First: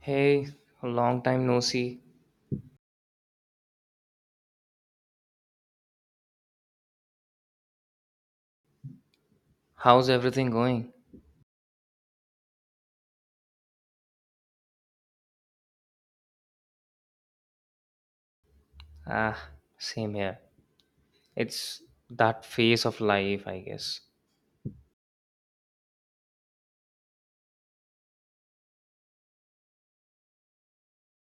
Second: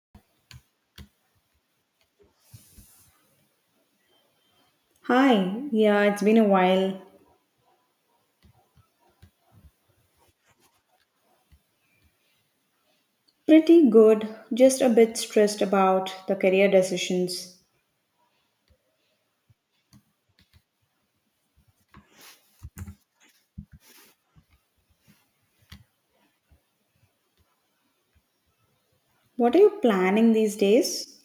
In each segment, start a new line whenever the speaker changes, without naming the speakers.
Hey, long time no see.
Hi, yeah, it's been a while.
How's everything going?
Pretty good, just a bit stressed about the career decisions.
Ah, same here. It's that phase of life, I guess.
What are you planning these days?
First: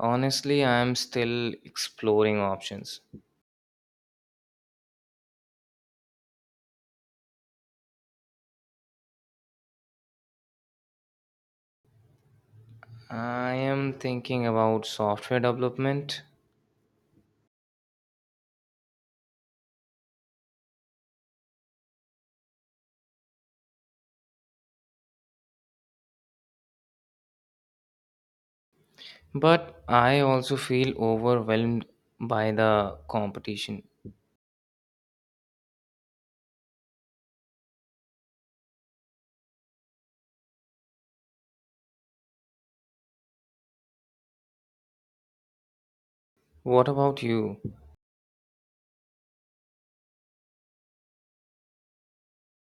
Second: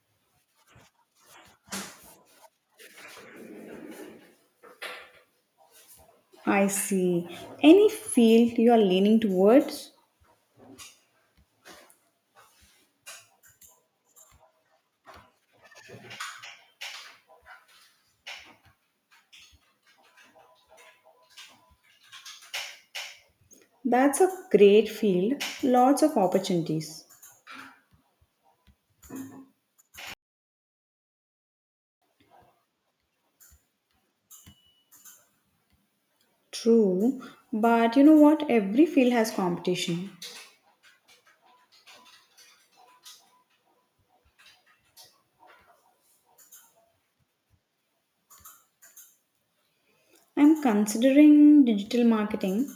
Honestly, I'm still exploring options.
I see. Any field you are leaning towards?
I am thinking about software development,
That's a great field, lots of opportunities.
but I also feel overwhelmed by the competition.
True, but you know what? Every field has competition.
What about you?
I'm considering digital marketing.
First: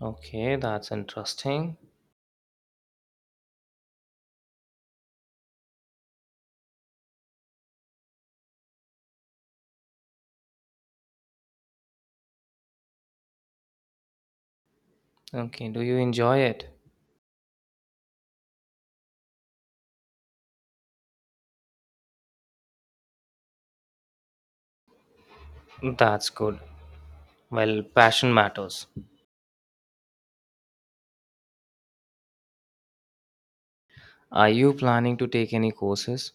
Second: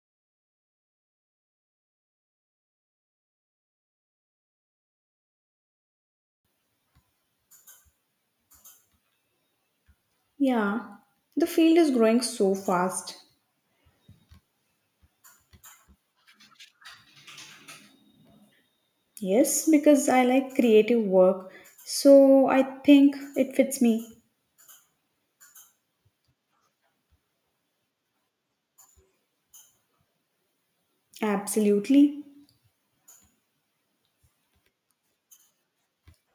Okay, that's interesting.
Yeah, the field is growing so fast.
Okay, do you enjoy it?
Yes, because I like creative work, so I think it fits me.
That's good. Well, passion matters.
Absolutely.
Are you planning to take any courses?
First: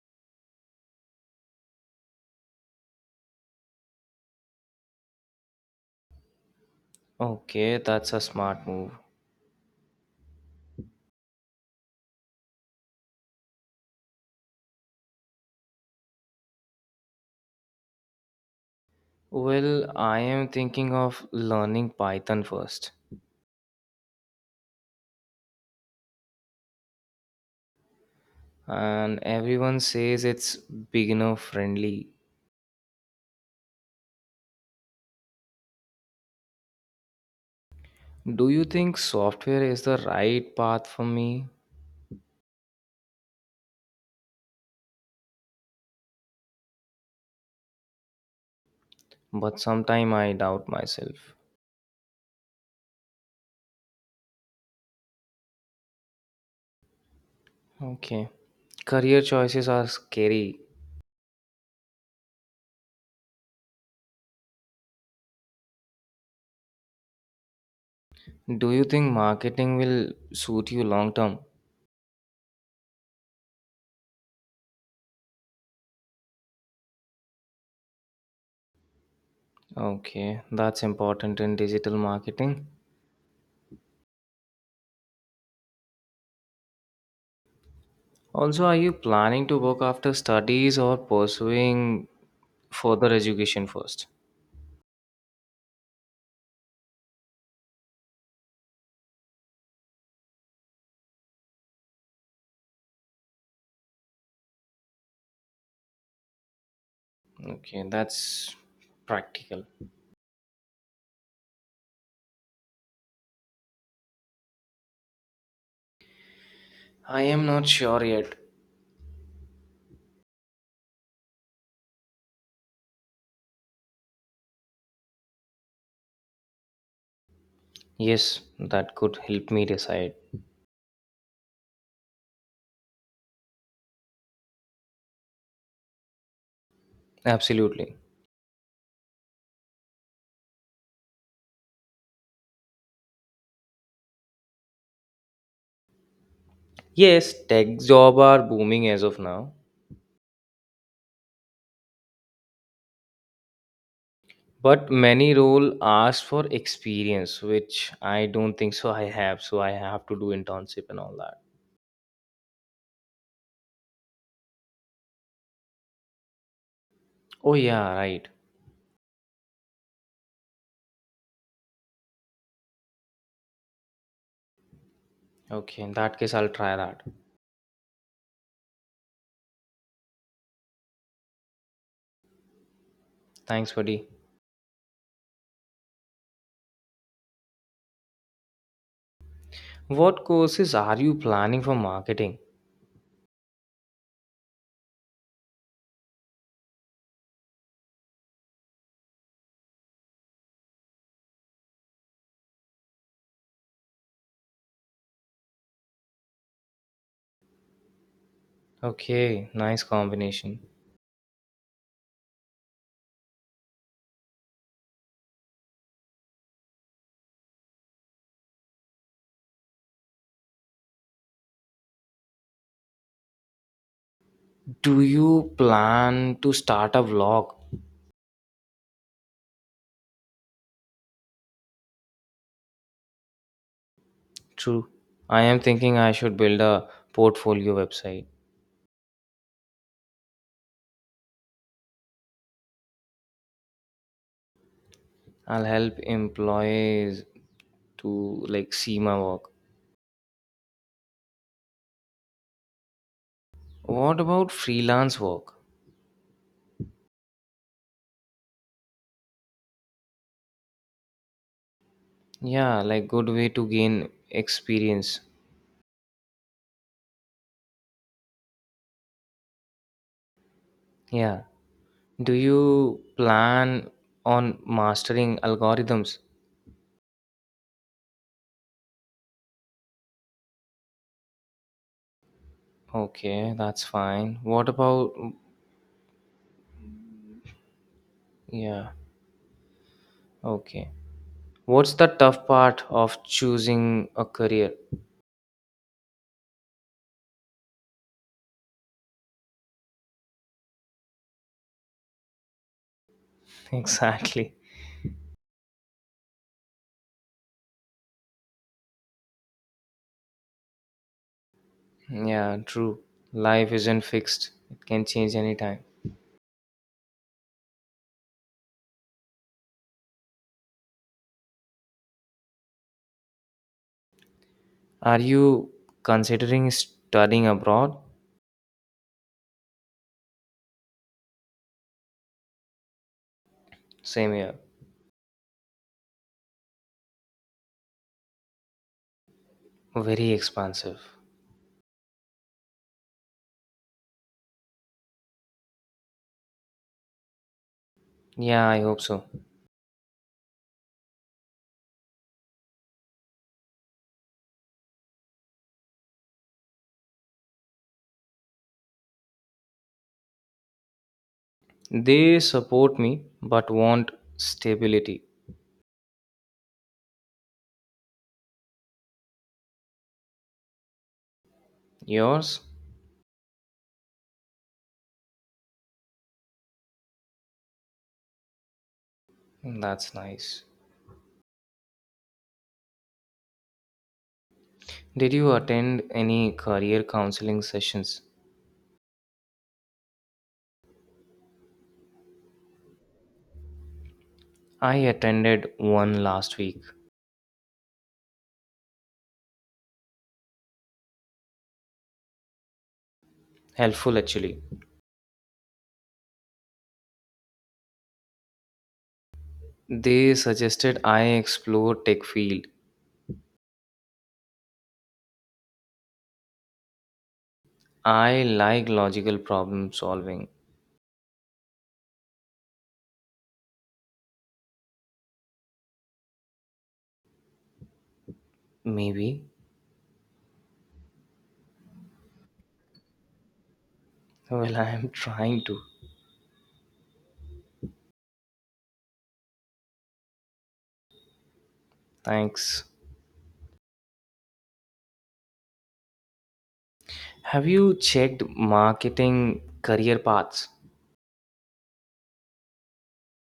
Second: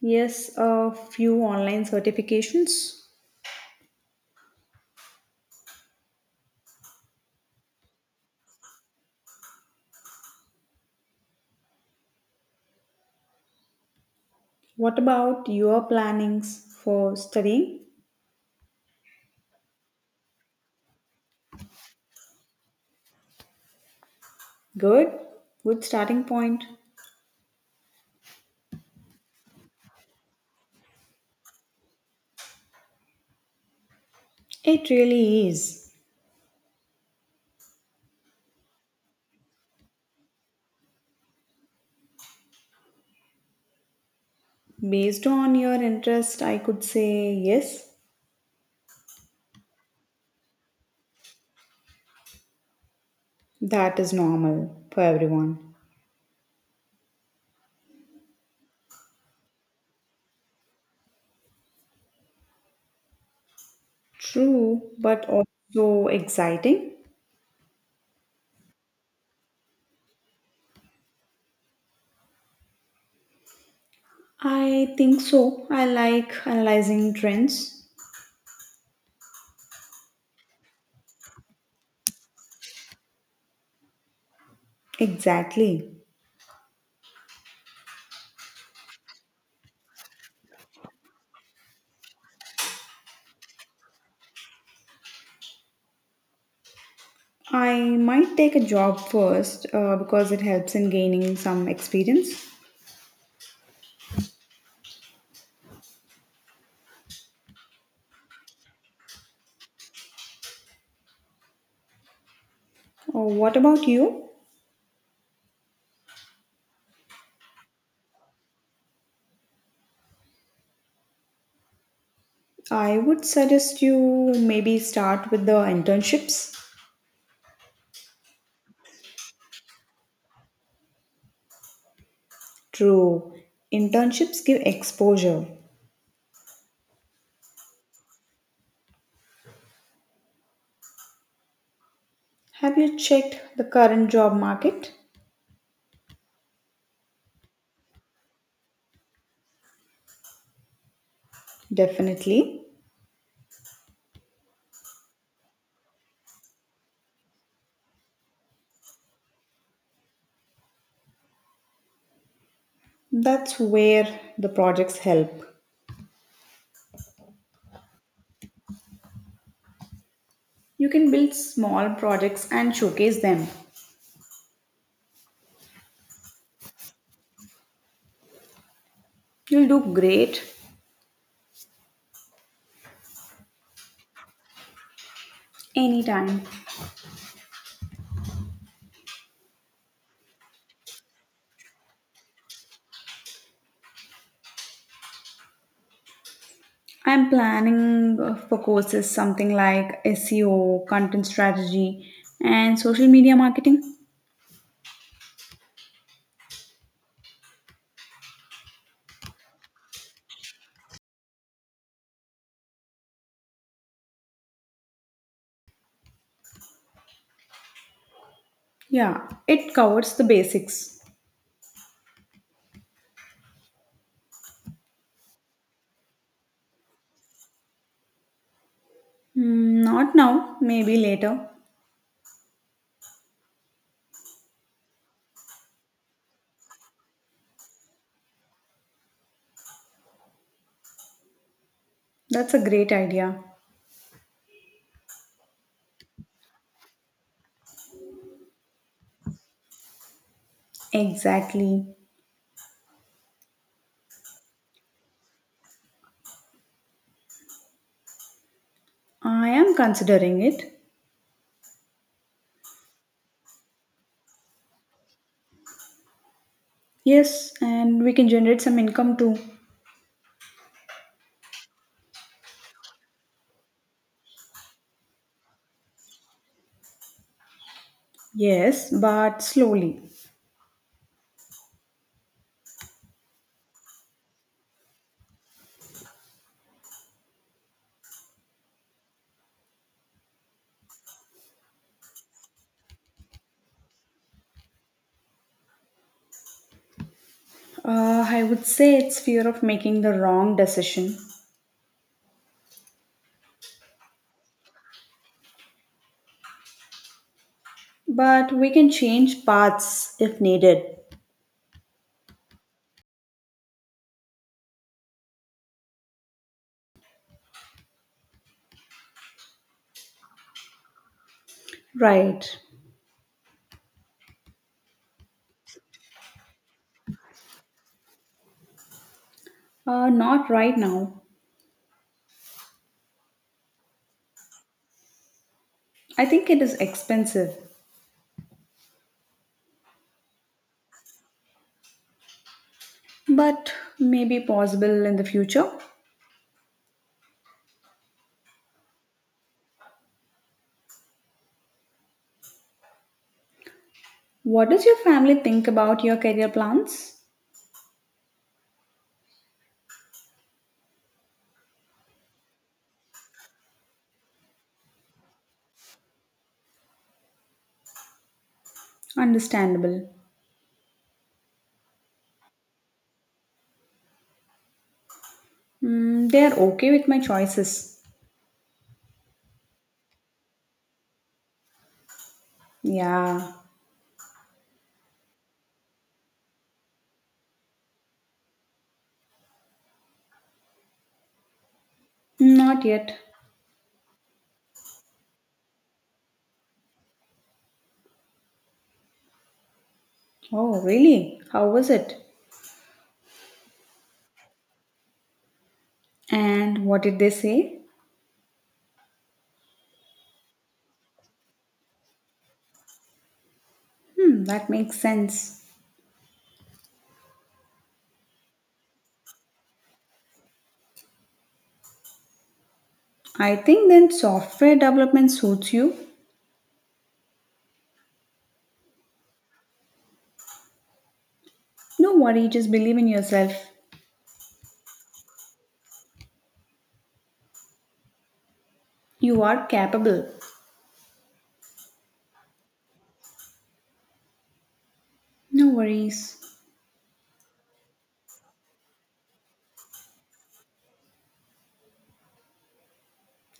Yes, a few online certifications.
Okay, that's a smart move.
What about your plannings for studying?
Well, I am thinking of learning Python first,
Good, good starting point.
and everyone says it's beginner friendly.
It really is.
Do you think software is the right path for me?
Based on your interest, I could say yes,
But sometimes I doubt myself.
that is normal for everyone.
Okay. Career choices are scary.
True, but also exciting.
Do you think marketing will suit you long term?
I think so. I like analyzing trends.
Okay, that's important in digital marketing.
Exactly.
Also, are you planning to work after studies or pursuing further education first?
I might take a job first, because it helps in gaining some experience.
Okay, that's practical.
What about you?
I am not sure yet.
I would suggest you maybe start with the internships.
Yes, that could help me decide.
True. Internships give exposure.
Absolutely.
Have you checked the current job market?
Yes, tech job are booming as of now,
Definitely.
but many role ask for experience, which I don't think so I have to do internship and all that.
That's where the projects help.
Oh yeah, right.
You can build small projects and showcase them.
Okay, in that case I'll try that.
You'll do great,
Thanks, buddy.
anytime.
What courses are you planning for marketing?
I'm planning for courses something like SEO, content strategy, and social media marketing.
Okay, nice combination.
Yeah, it covers the basics.
Do you plan to start a vlog?
Mm, not now, maybe later.
True. I am thinking I should build a portfolio website.
That's a great idea.
I'll help employees to like see my work.
Exactly.
What about freelance work?
I am considering it.
Yeah, like good way to gain experience.
Yes, and we can generate some income too.
Yeah. Do you plan on mastering algorithms?
Yes, but slowly.
Okay, that's fine. What about yeah, okay. What's the tough part of choosing a career?
I would say it's fear of making the wrong decision.
Exactly.
But we can change paths if needed.
Yeah, true. Life isn't fixed, it can change anytime.
Right.
Are you considering studying abroad?
Not right now.
Same here.
I think it is expensive,
Very expansive.
but maybe possible in the future.
Yeah, I hope so.
What does your family think about your career plans?
They support me but want stability.
Understandable.
Yours?
Mm, they are okay with my choices.
That's nice.
Yeah,
Did you attend any career counseling sessions?
not yet.
I attended one last week.
Oh, really? How was it?
Helpful actually.
And what did they say?
They suggested I explore tech field.
Hmm, that makes sense.
I like logical problem solving.
I think then software development suits you.
Maybe.
No worry, just believe in yourself.
Well, I am trying to.
You are capable.
Thanks.
No worries.
Have you checked marketing career paths?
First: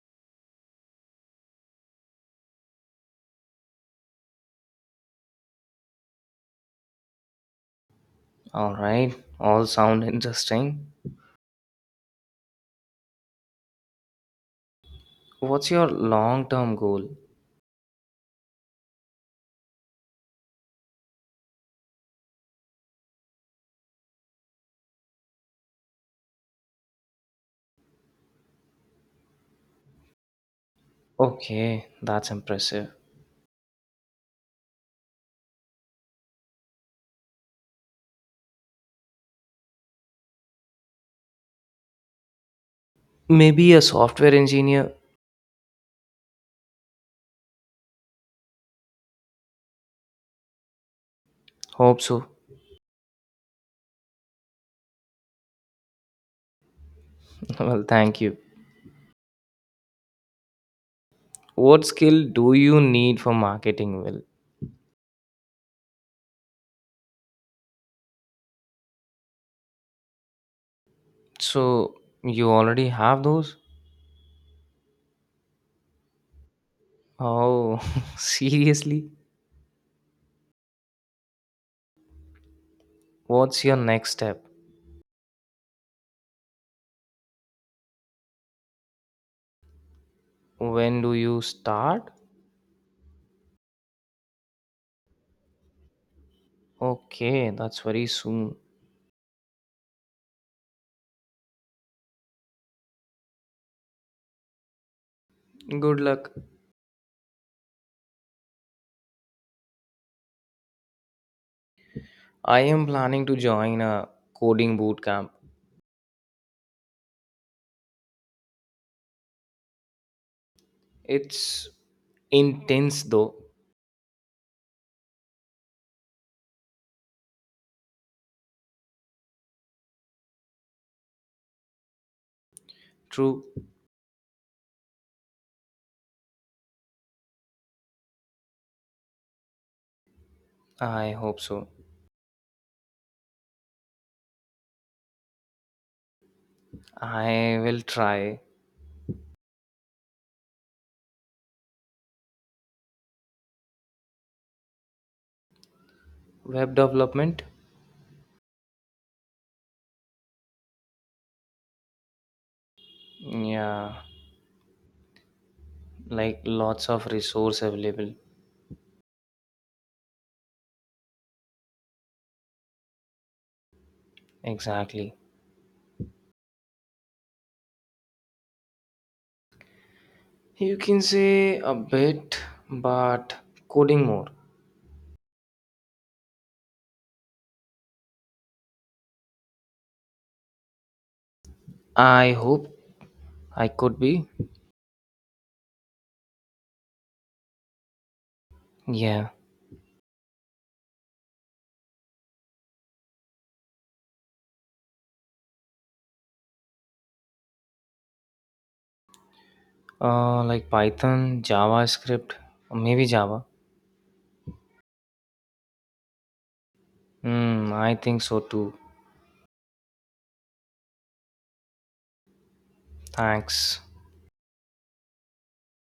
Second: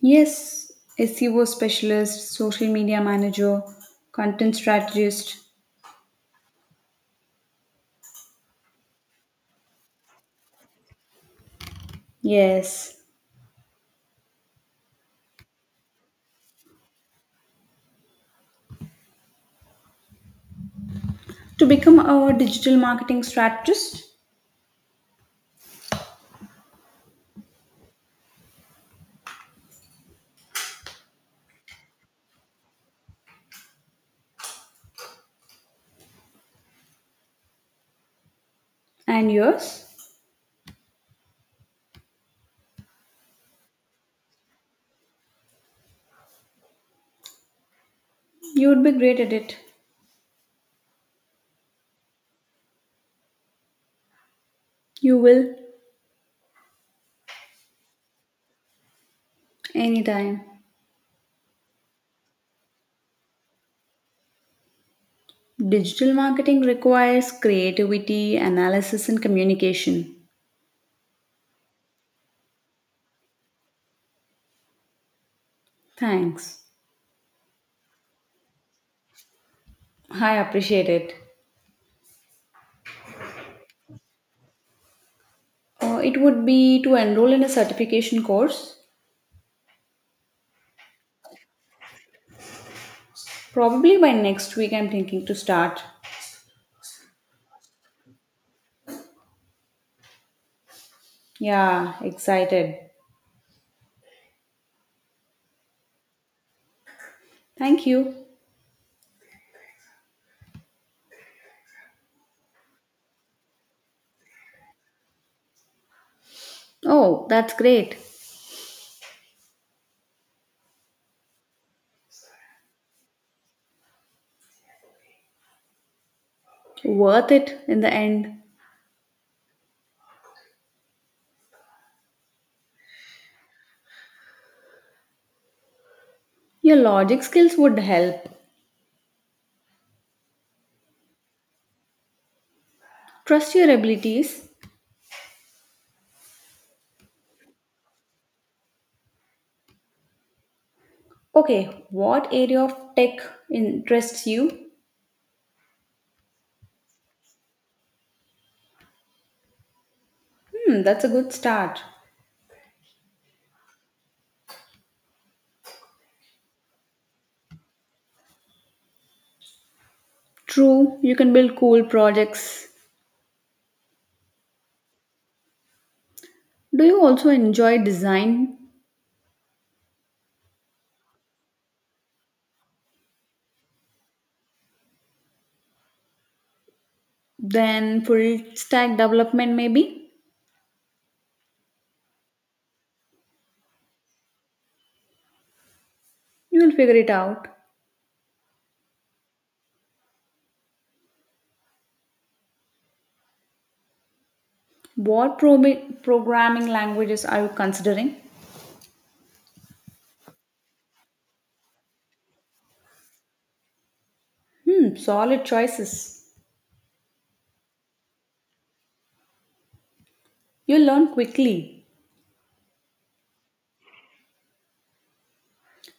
Yes, SEO specialist, social media manager, content strategist.
All right. All sound interesting.
Yes.
What's your long-term goal?
To become a digital marketing strategist,
Okay, that's impressive.
and yours,
Maybe a software engineer.
you would be great at it.
Hope so.
You will,
Well, thank you.
anytime.
What skill do you need for marketing? Well,
Digital marketing requires creativity, analysis, and communication.
so you already have those?
Thanks.
Oh, seriously?
I appreciate it.
What's your next step?
It would be to enroll in a certification course.
When do you start?
Probably by next week, I'm thinking to start.
Okay, that's very soon.
Yeah, excited.
Good luck.
Thank you.
I am planning to join a coding boot camp.
Oh, that's great.
It's intense though.
Worth it in the end.
True.
Your logic skills would help.
I hope so.
Trust your abilities.
I will try
Okay, what area of tech interests you?
web development.
Hmm, that's a good start.
Yeah, like lots of resource available.
True, you can build cool projects.
Exactly.
Do you also enjoy design?
You can say a bit, but coding more.
Then full stack development, maybe?
I hope I could be.
You'll figure it out.
Yeah,
What programming languages are you considering?
like Python, JavaScript, or maybe Java.
Hmm, solid choices.
Hmm, I think so too.
You learn quickly.
Thanks.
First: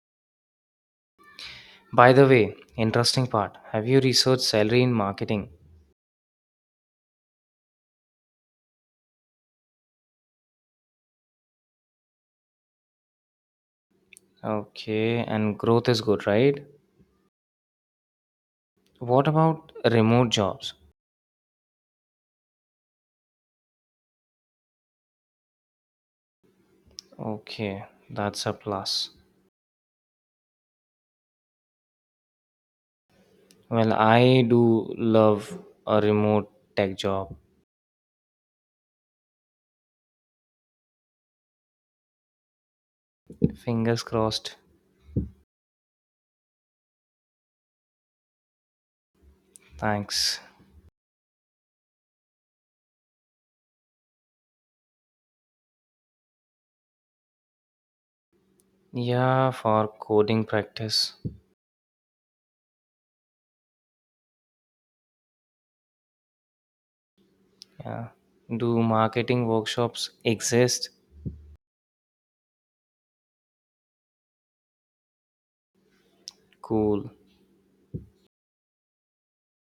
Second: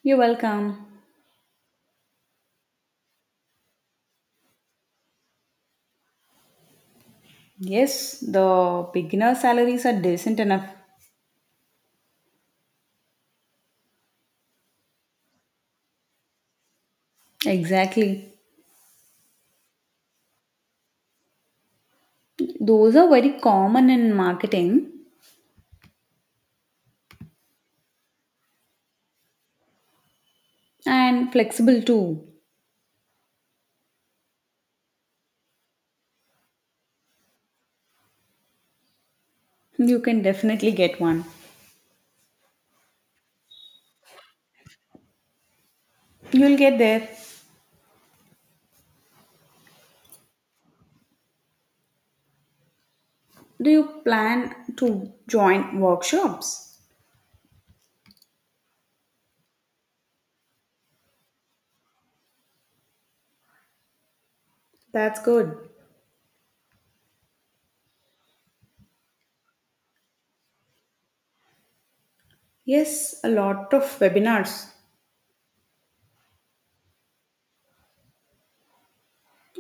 You're welcome.
By the way, interesting part. Have you researched salary in marketing?
Yes, the beginner salaries are decent enough.
Okay, and growth is good, right?
Exactly.
What about remote jobs?
Those are very common in marketing
Okay, that's a plus.
and flexible too.
Well, I do love a remote tech job.
You can definitely get one.
Fingers crossed.
You'll get there.
Thanks.
Do you plan to join workshops?
Yeah, for coding practice.
That's good.
Yeah. Do marketing workshops exist?
Yes, a lot of webinars,
Cool.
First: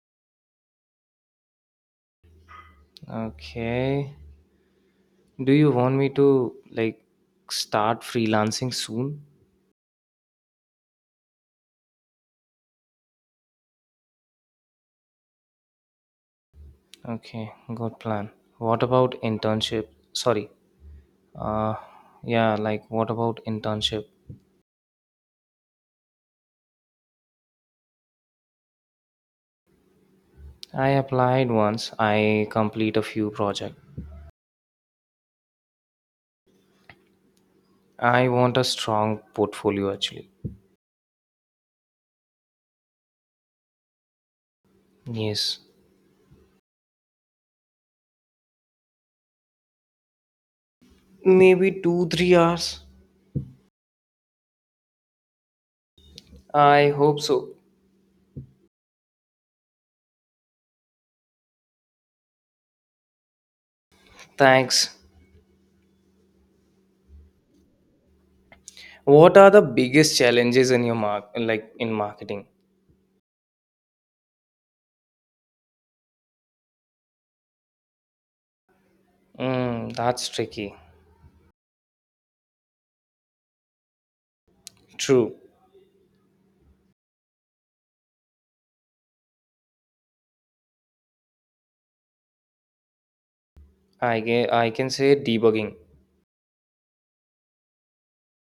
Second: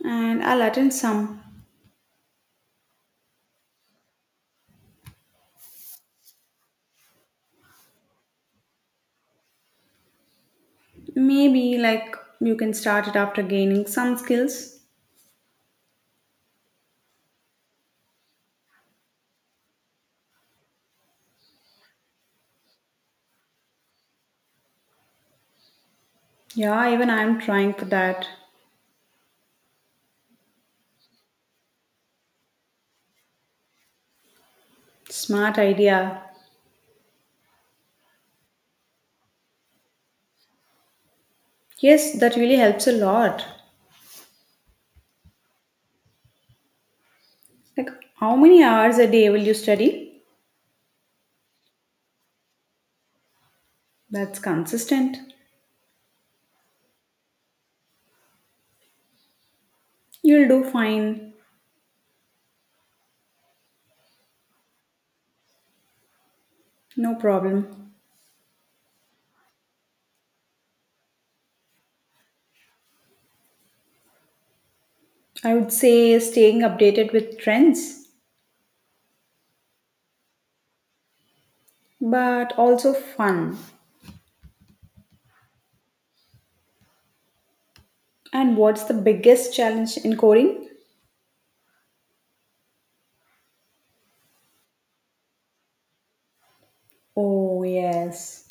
and I'll attend some.
Okay. Do you want me to like start freelancing soon?
Maybe like you can start it after gaining some skills.
Okay, good plan. What about internship? Sorry. Uh yeah, like what about internship?
Yeah, even I'm trying for that.
I applied once. I complete a few project.
Smart idea.
I want a strong portfolio actually.
Yes, that really helps a lot.
Yes.
Like, how many hours a day will you study?
Maybe 2 3 hours.
That's consistent.
I hope so.
You'll do fine.
Thanks.
No problem.
What are the biggest challenges in your mark like in marketing?
I would say staying updated with trends,
Mm, that's tricky.
but also fun.
True.
And what's the biggest challenge in coding?
I can say debugging.
Oh, yes.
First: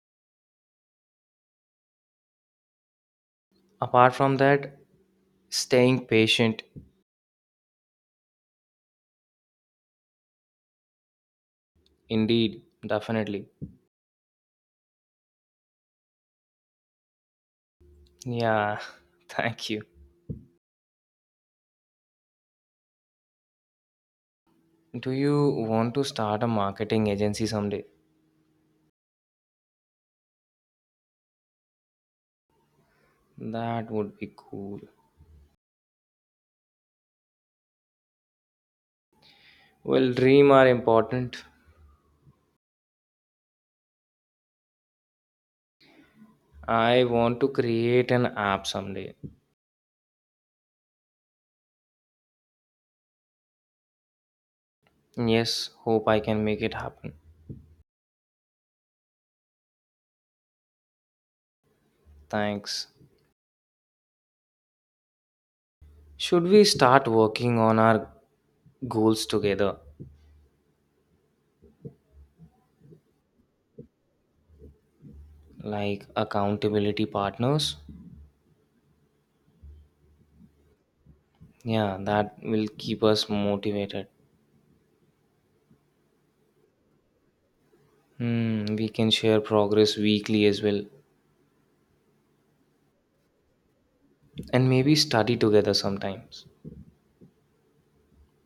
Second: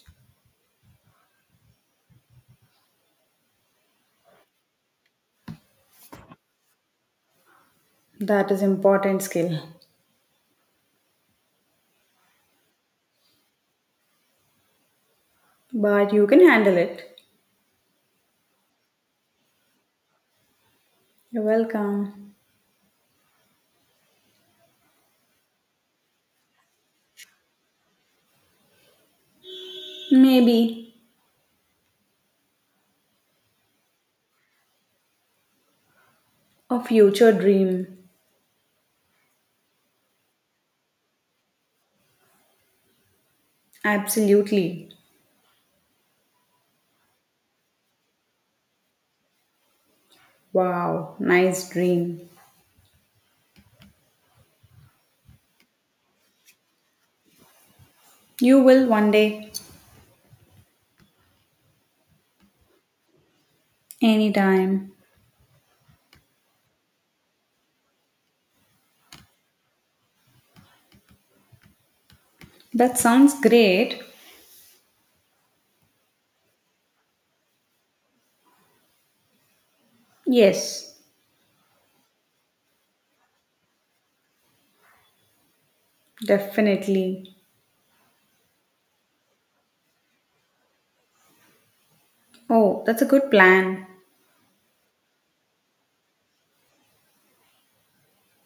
Apart from that, staying patient.
That is important skill.
Indeed, definitely.
But you can handle it.
Yeah, thank you.
You're welcome.
Do you want to start a marketing agency someday?
Maybe
That would be cool.
a future dream.
Well, dream are important.
Absolutely.
I want to create an app someday.
Wow, nice dream.
Yes, hope I can make it happen.
You will one day,
Thanks.
anytime.
Should we start working on our goals together?
That sounds great.
Like accountability partners?
Yes,
Yeah, that will keep us motivated.
definitely.
Hmm, we can share progress weekly as well,
Oh, that's a good plan.
and maybe study together sometimes.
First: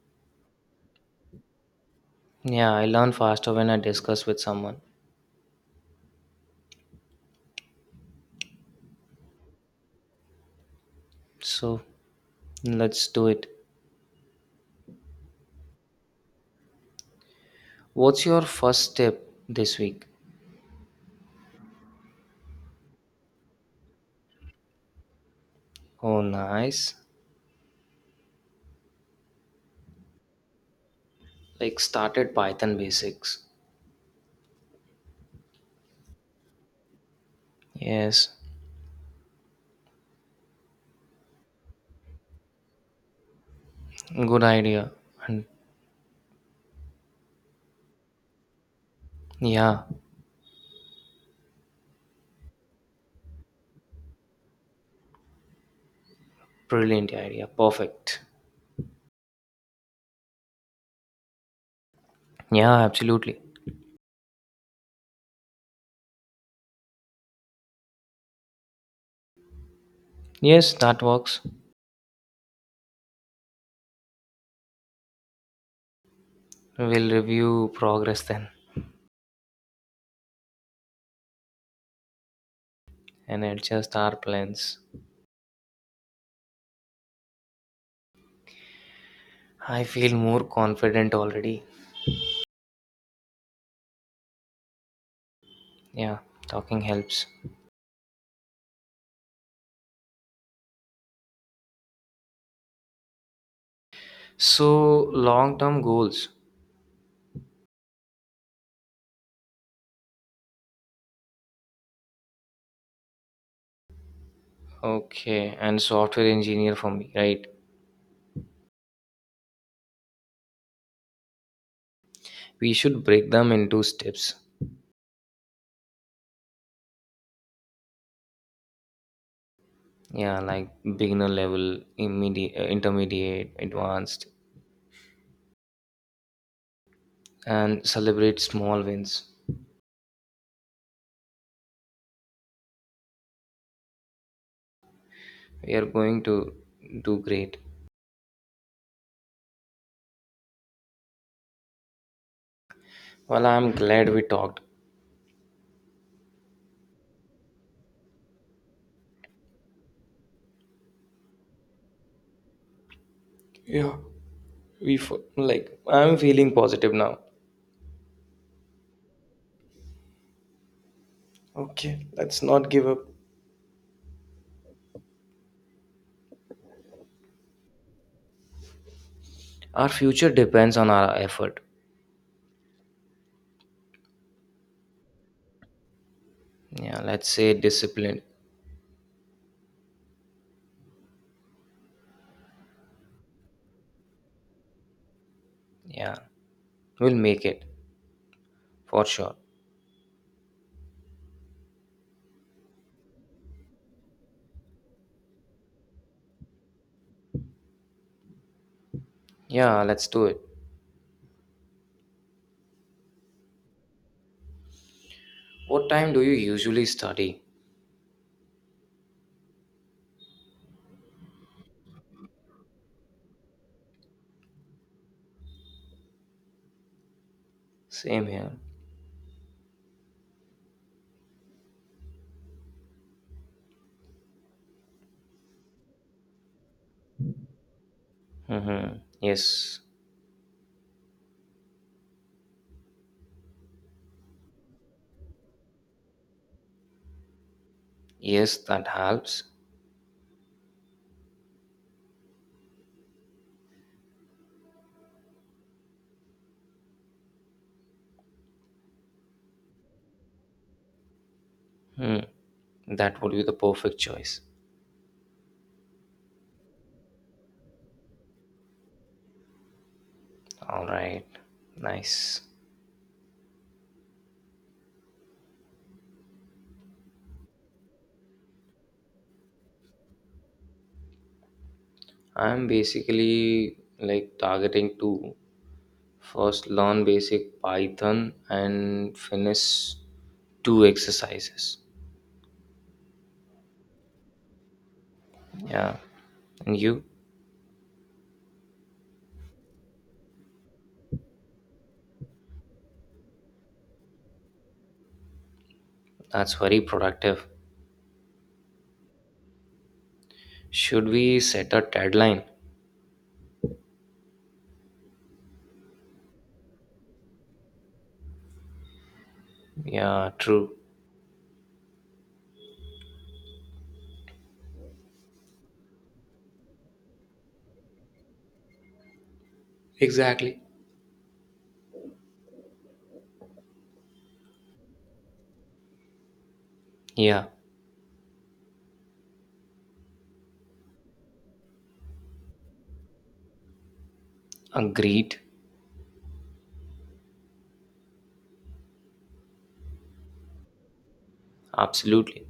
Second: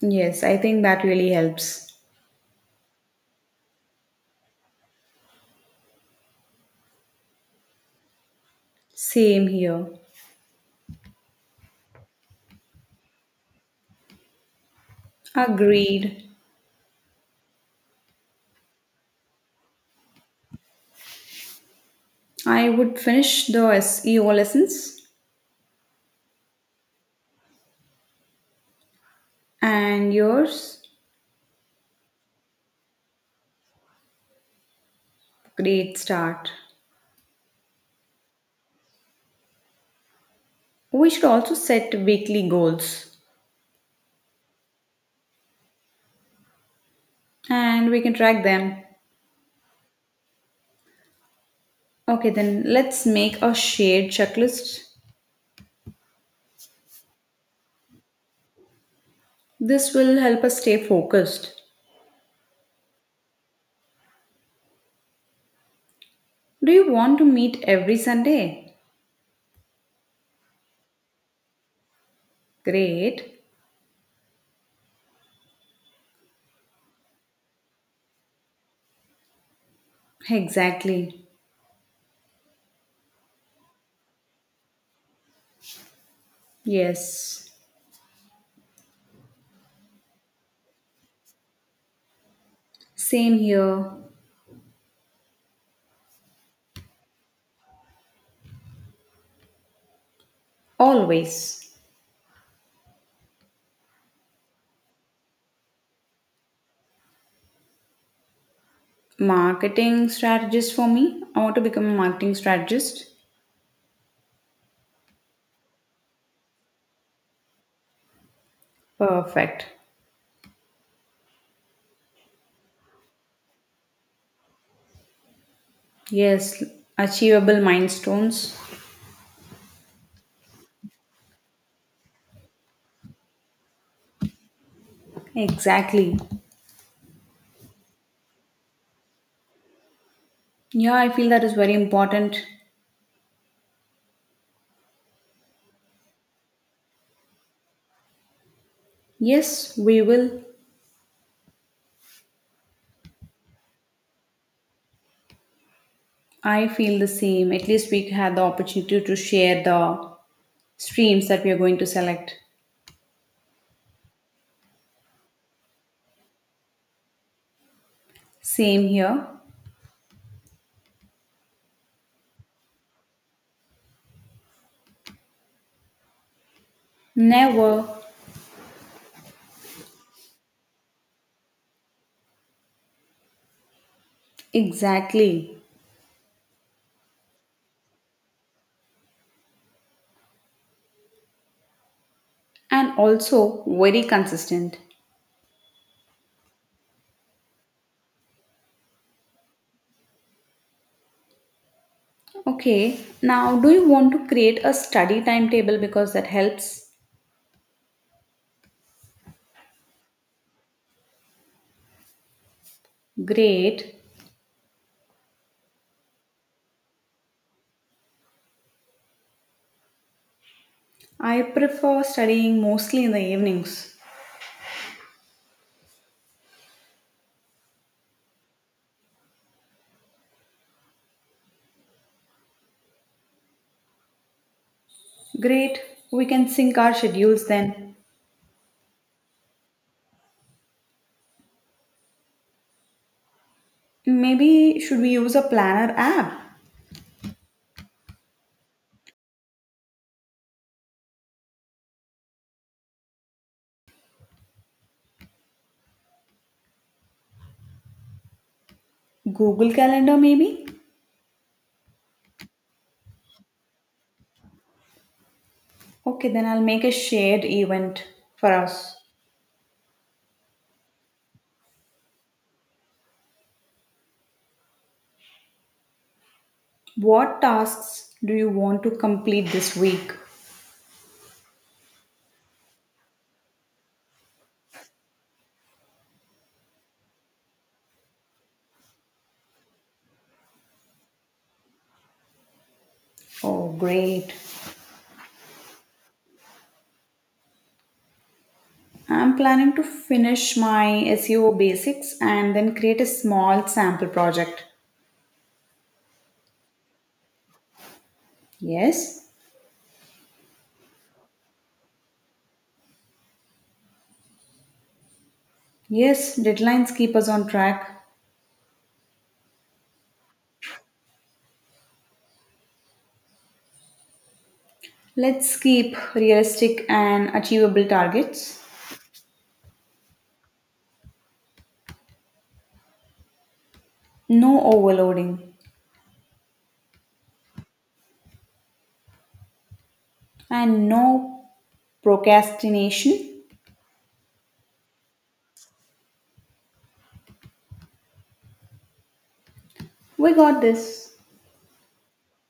Yes, I think that really helps.
Yeah, I learn faster when I discuss with someone.
Same here.
So let's do it.
Agreed.
What's your first step this week?
I would finish the SEO lessons
Oh, nice.
and yours.
Like started Python basics.
Great start.
Yes,
We should also set weekly goals
good idea. And
and we can track them.
yeah,
Okay, then let's make a shared checklist.
brilliant idea. Perfect.
This will help us stay focused.
Yeah, absolutely.
Do you want to meet every Sunday?
Yes, that works.
Great.
We'll review progress then
Exactly.
and adjust our plans.
Yes.
I feel more confident already.
Same here.
Yeah, talking helps.
Always.
So, long term goals.
Marketing strategist for me. I want to become a marketing strategist.
Okay, and software engineer for me, right?
Perfect.
We should break them into steps.
Yes. Achievable milestones.
Yeah, like beginner level, immediate, intermediate, advanced,
Exactly.
and celebrate small wins.
Yeah, I feel that is very important.
We are going to do great.
Yes, we will.
Well, I'm glad we talked.
I feel the same. At least we had the opportunity to share the streams that we are going to select.
Yeah, like, I'm feeling positive now.
Same here.
Okay, let's not give up.
Never.
Our future depends on our effort.
Exactly.
Yeah, let's say discipline.
And also very consistent.
Yeah, we'll make it for sure.
Okay, now do you want to create a study timetable because that helps?
Yeah, let's do it.
Great.
What time do you usually study?
I prefer studying mostly in the evenings.
Same here.
Great. We can sync our schedules then.
Mm-hmm. Yes,
Maybe should we use a planner app?
yes, that helps.
Google Calendar maybe?
Hmm. That would be the perfect choice.
Okay, then I'll make a shared event for us.
All right, nice.
What tasks do you want to complete this week?
I'm basically like targeting to first learn basic Python and finish two exercises.
Oh, great.
Yeah, and you?
I'm planning to finish my SEO basics and then create a small sample project.
That's very productive.
Yes?
Should we set a deadline?
Yes, deadlines keep us on track.
Yeah, true.
Let's keep realistic and achievable targets.
Exactly.
No overloading
Yeah,
and no procrastination.
agreed.
We got this.
Absolutely.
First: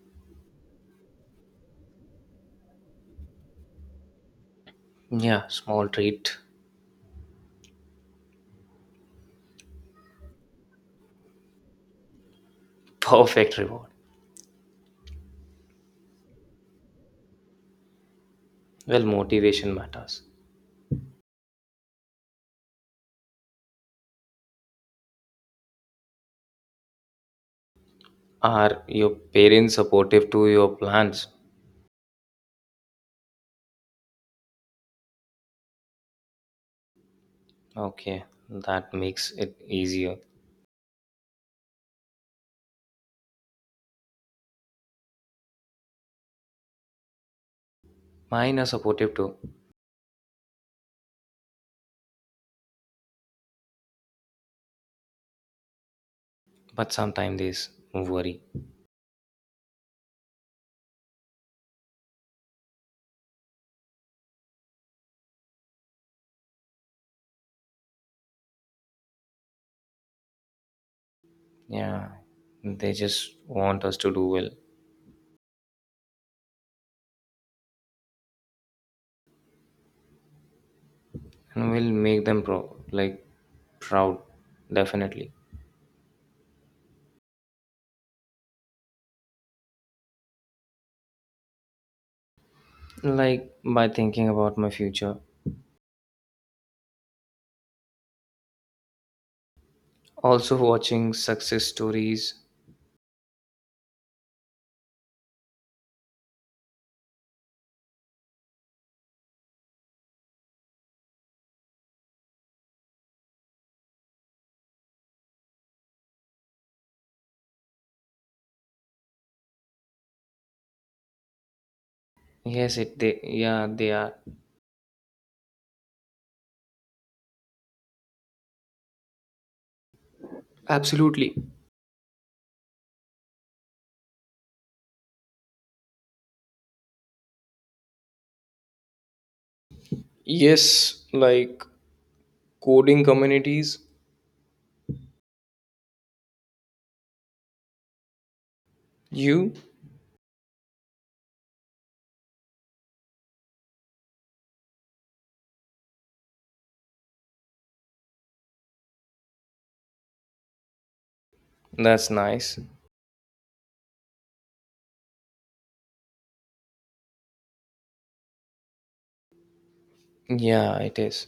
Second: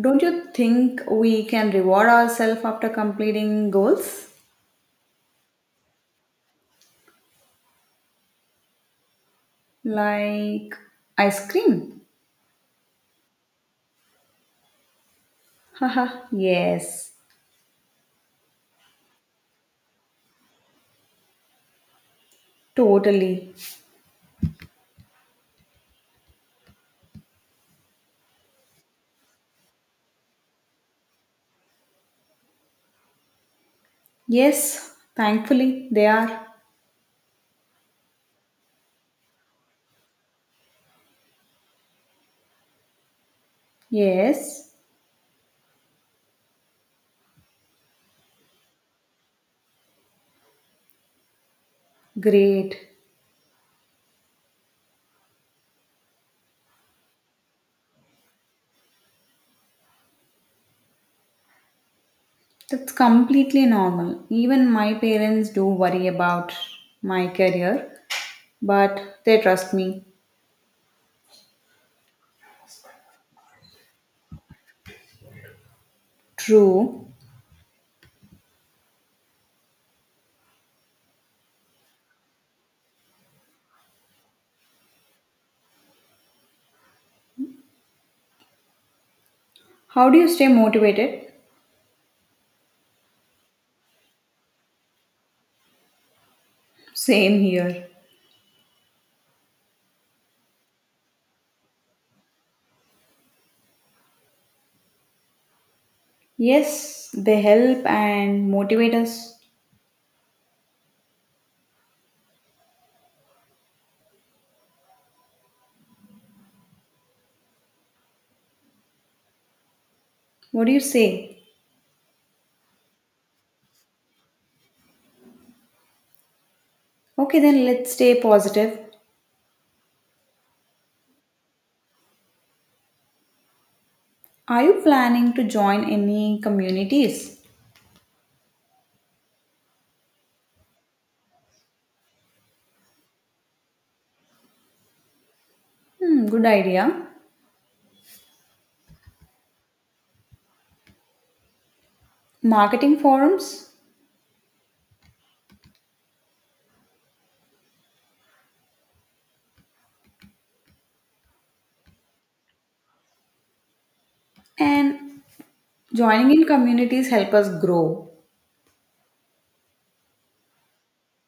Don't you think we can reward ourselves after completing goals?
Yeah, small treat.
Like ice cream?
Perfect reward.
Haha, yes,
Well, motivation matters.
totally.
Are your parents supportive to your plans?
Yes, thankfully they are.
Okay, that makes it easier.
Yes,
Mine are supportive too,
great.
but sometimes worry.
That's completely normal. Even my parents do worry about my career, but they trust me.
Yeah, they just want us to do well,
True.
and we'll make like proud, definitely.
How do you stay motivated?
Like by thinking about my future,
Same here.
also watching success stories.
Yes, they help and motivate us. What do you say?
Yes, it they yeah they are,
Okay, then let's stay positive.
absolutely.
Are you planning to join any communities?
Yes, like coding communities.
Hmm, good idea.
You.
Marketing forums?
That's nice.
And joining in communities help us grow.
Yeah, it is.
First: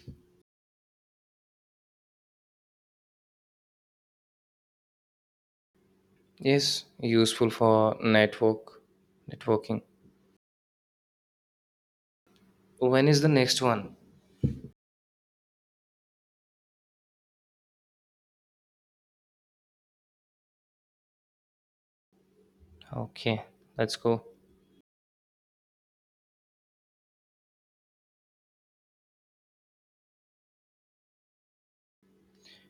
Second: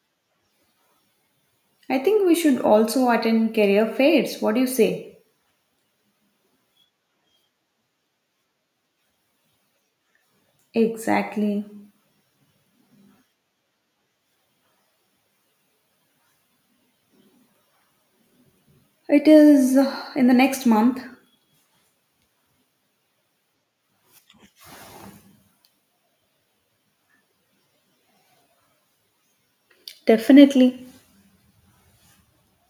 I think we should also attend career fairs. What do you say?
Yes, useful for networking.
Exactly.
When is the next one?
It is in the next month.
Okay, let's go.
Definitely.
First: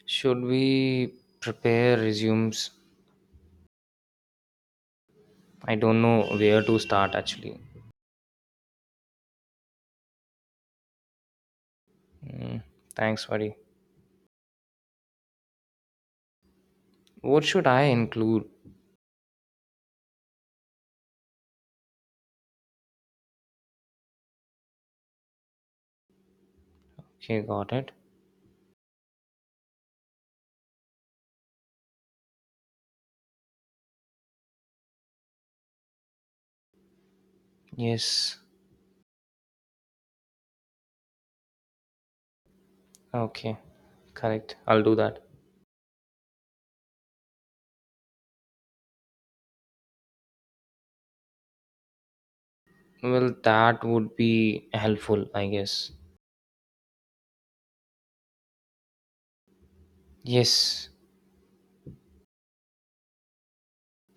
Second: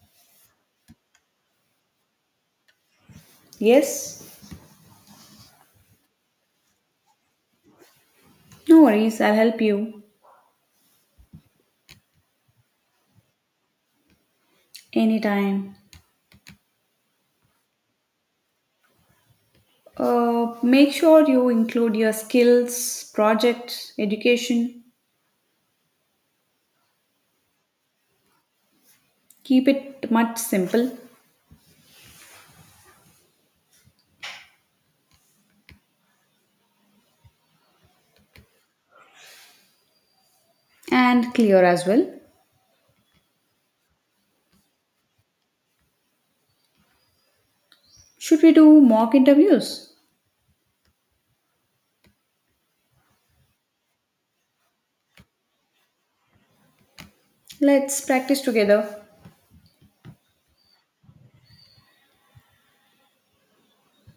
Should we prepare resumes?
Yes.
I don't know where to start actually.
No worries, I'll help you,
Mm, thanks buddy.
anytime.
What should I include?
Make sure you include your skills, projects, education.
Okay, got it.
Keep it much simple
Yes.
and clear as well.
Okay, correct. I'll do that.
Should we do mock interviews?
Well, that would be helpful, I guess.
Let's practice together.
Yes,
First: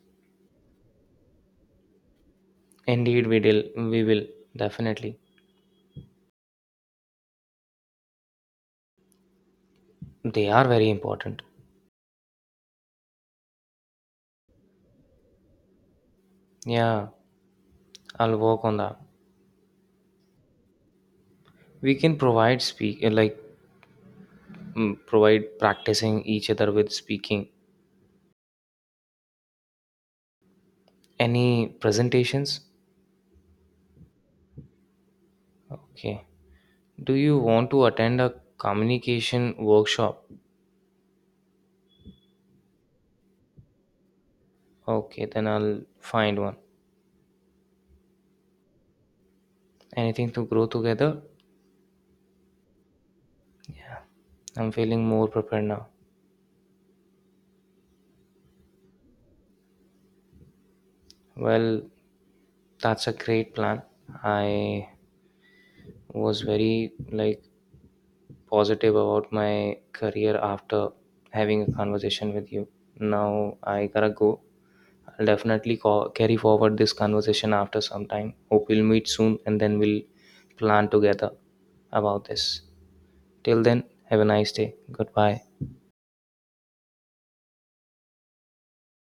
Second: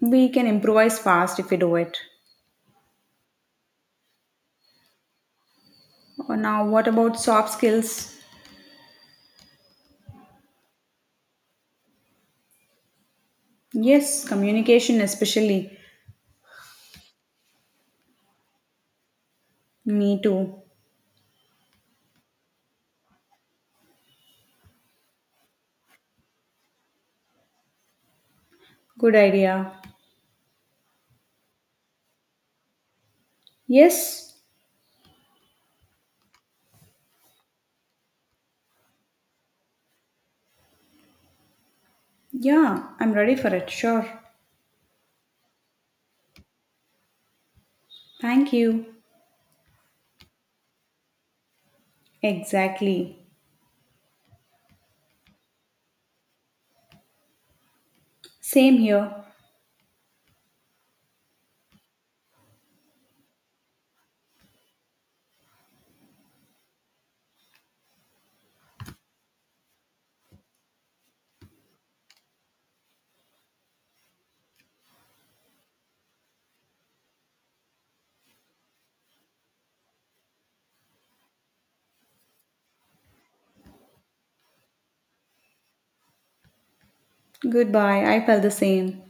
We can improvise fast if we do it.
indeed, we will. We will definitely.
Or now, what about soft skills?
They are very important.
Yes, communication, especially.
Yeah, I'll work on that.
Me too.
We can provide practicing each other with speaking.
Good idea.
Any presentations?
Yes,
Okay. Do you want to attend a communication workshop?
yeah, I'm ready for it, sure.
Okay, then I'll find one.
Thank you.
Anything to grow together?
Exactly.
I'm feeling more prepared now.
Same here.
Well, that's a great plan. I was very like positive about my career after having a conversation with you. Now I gotta go. I'll definitely call, carry forward this conversation after some time. Hope we'll meet soon and then we'll plan together about this. Till then, have a nice day. Goodbye.
Goodbye, I felt the same.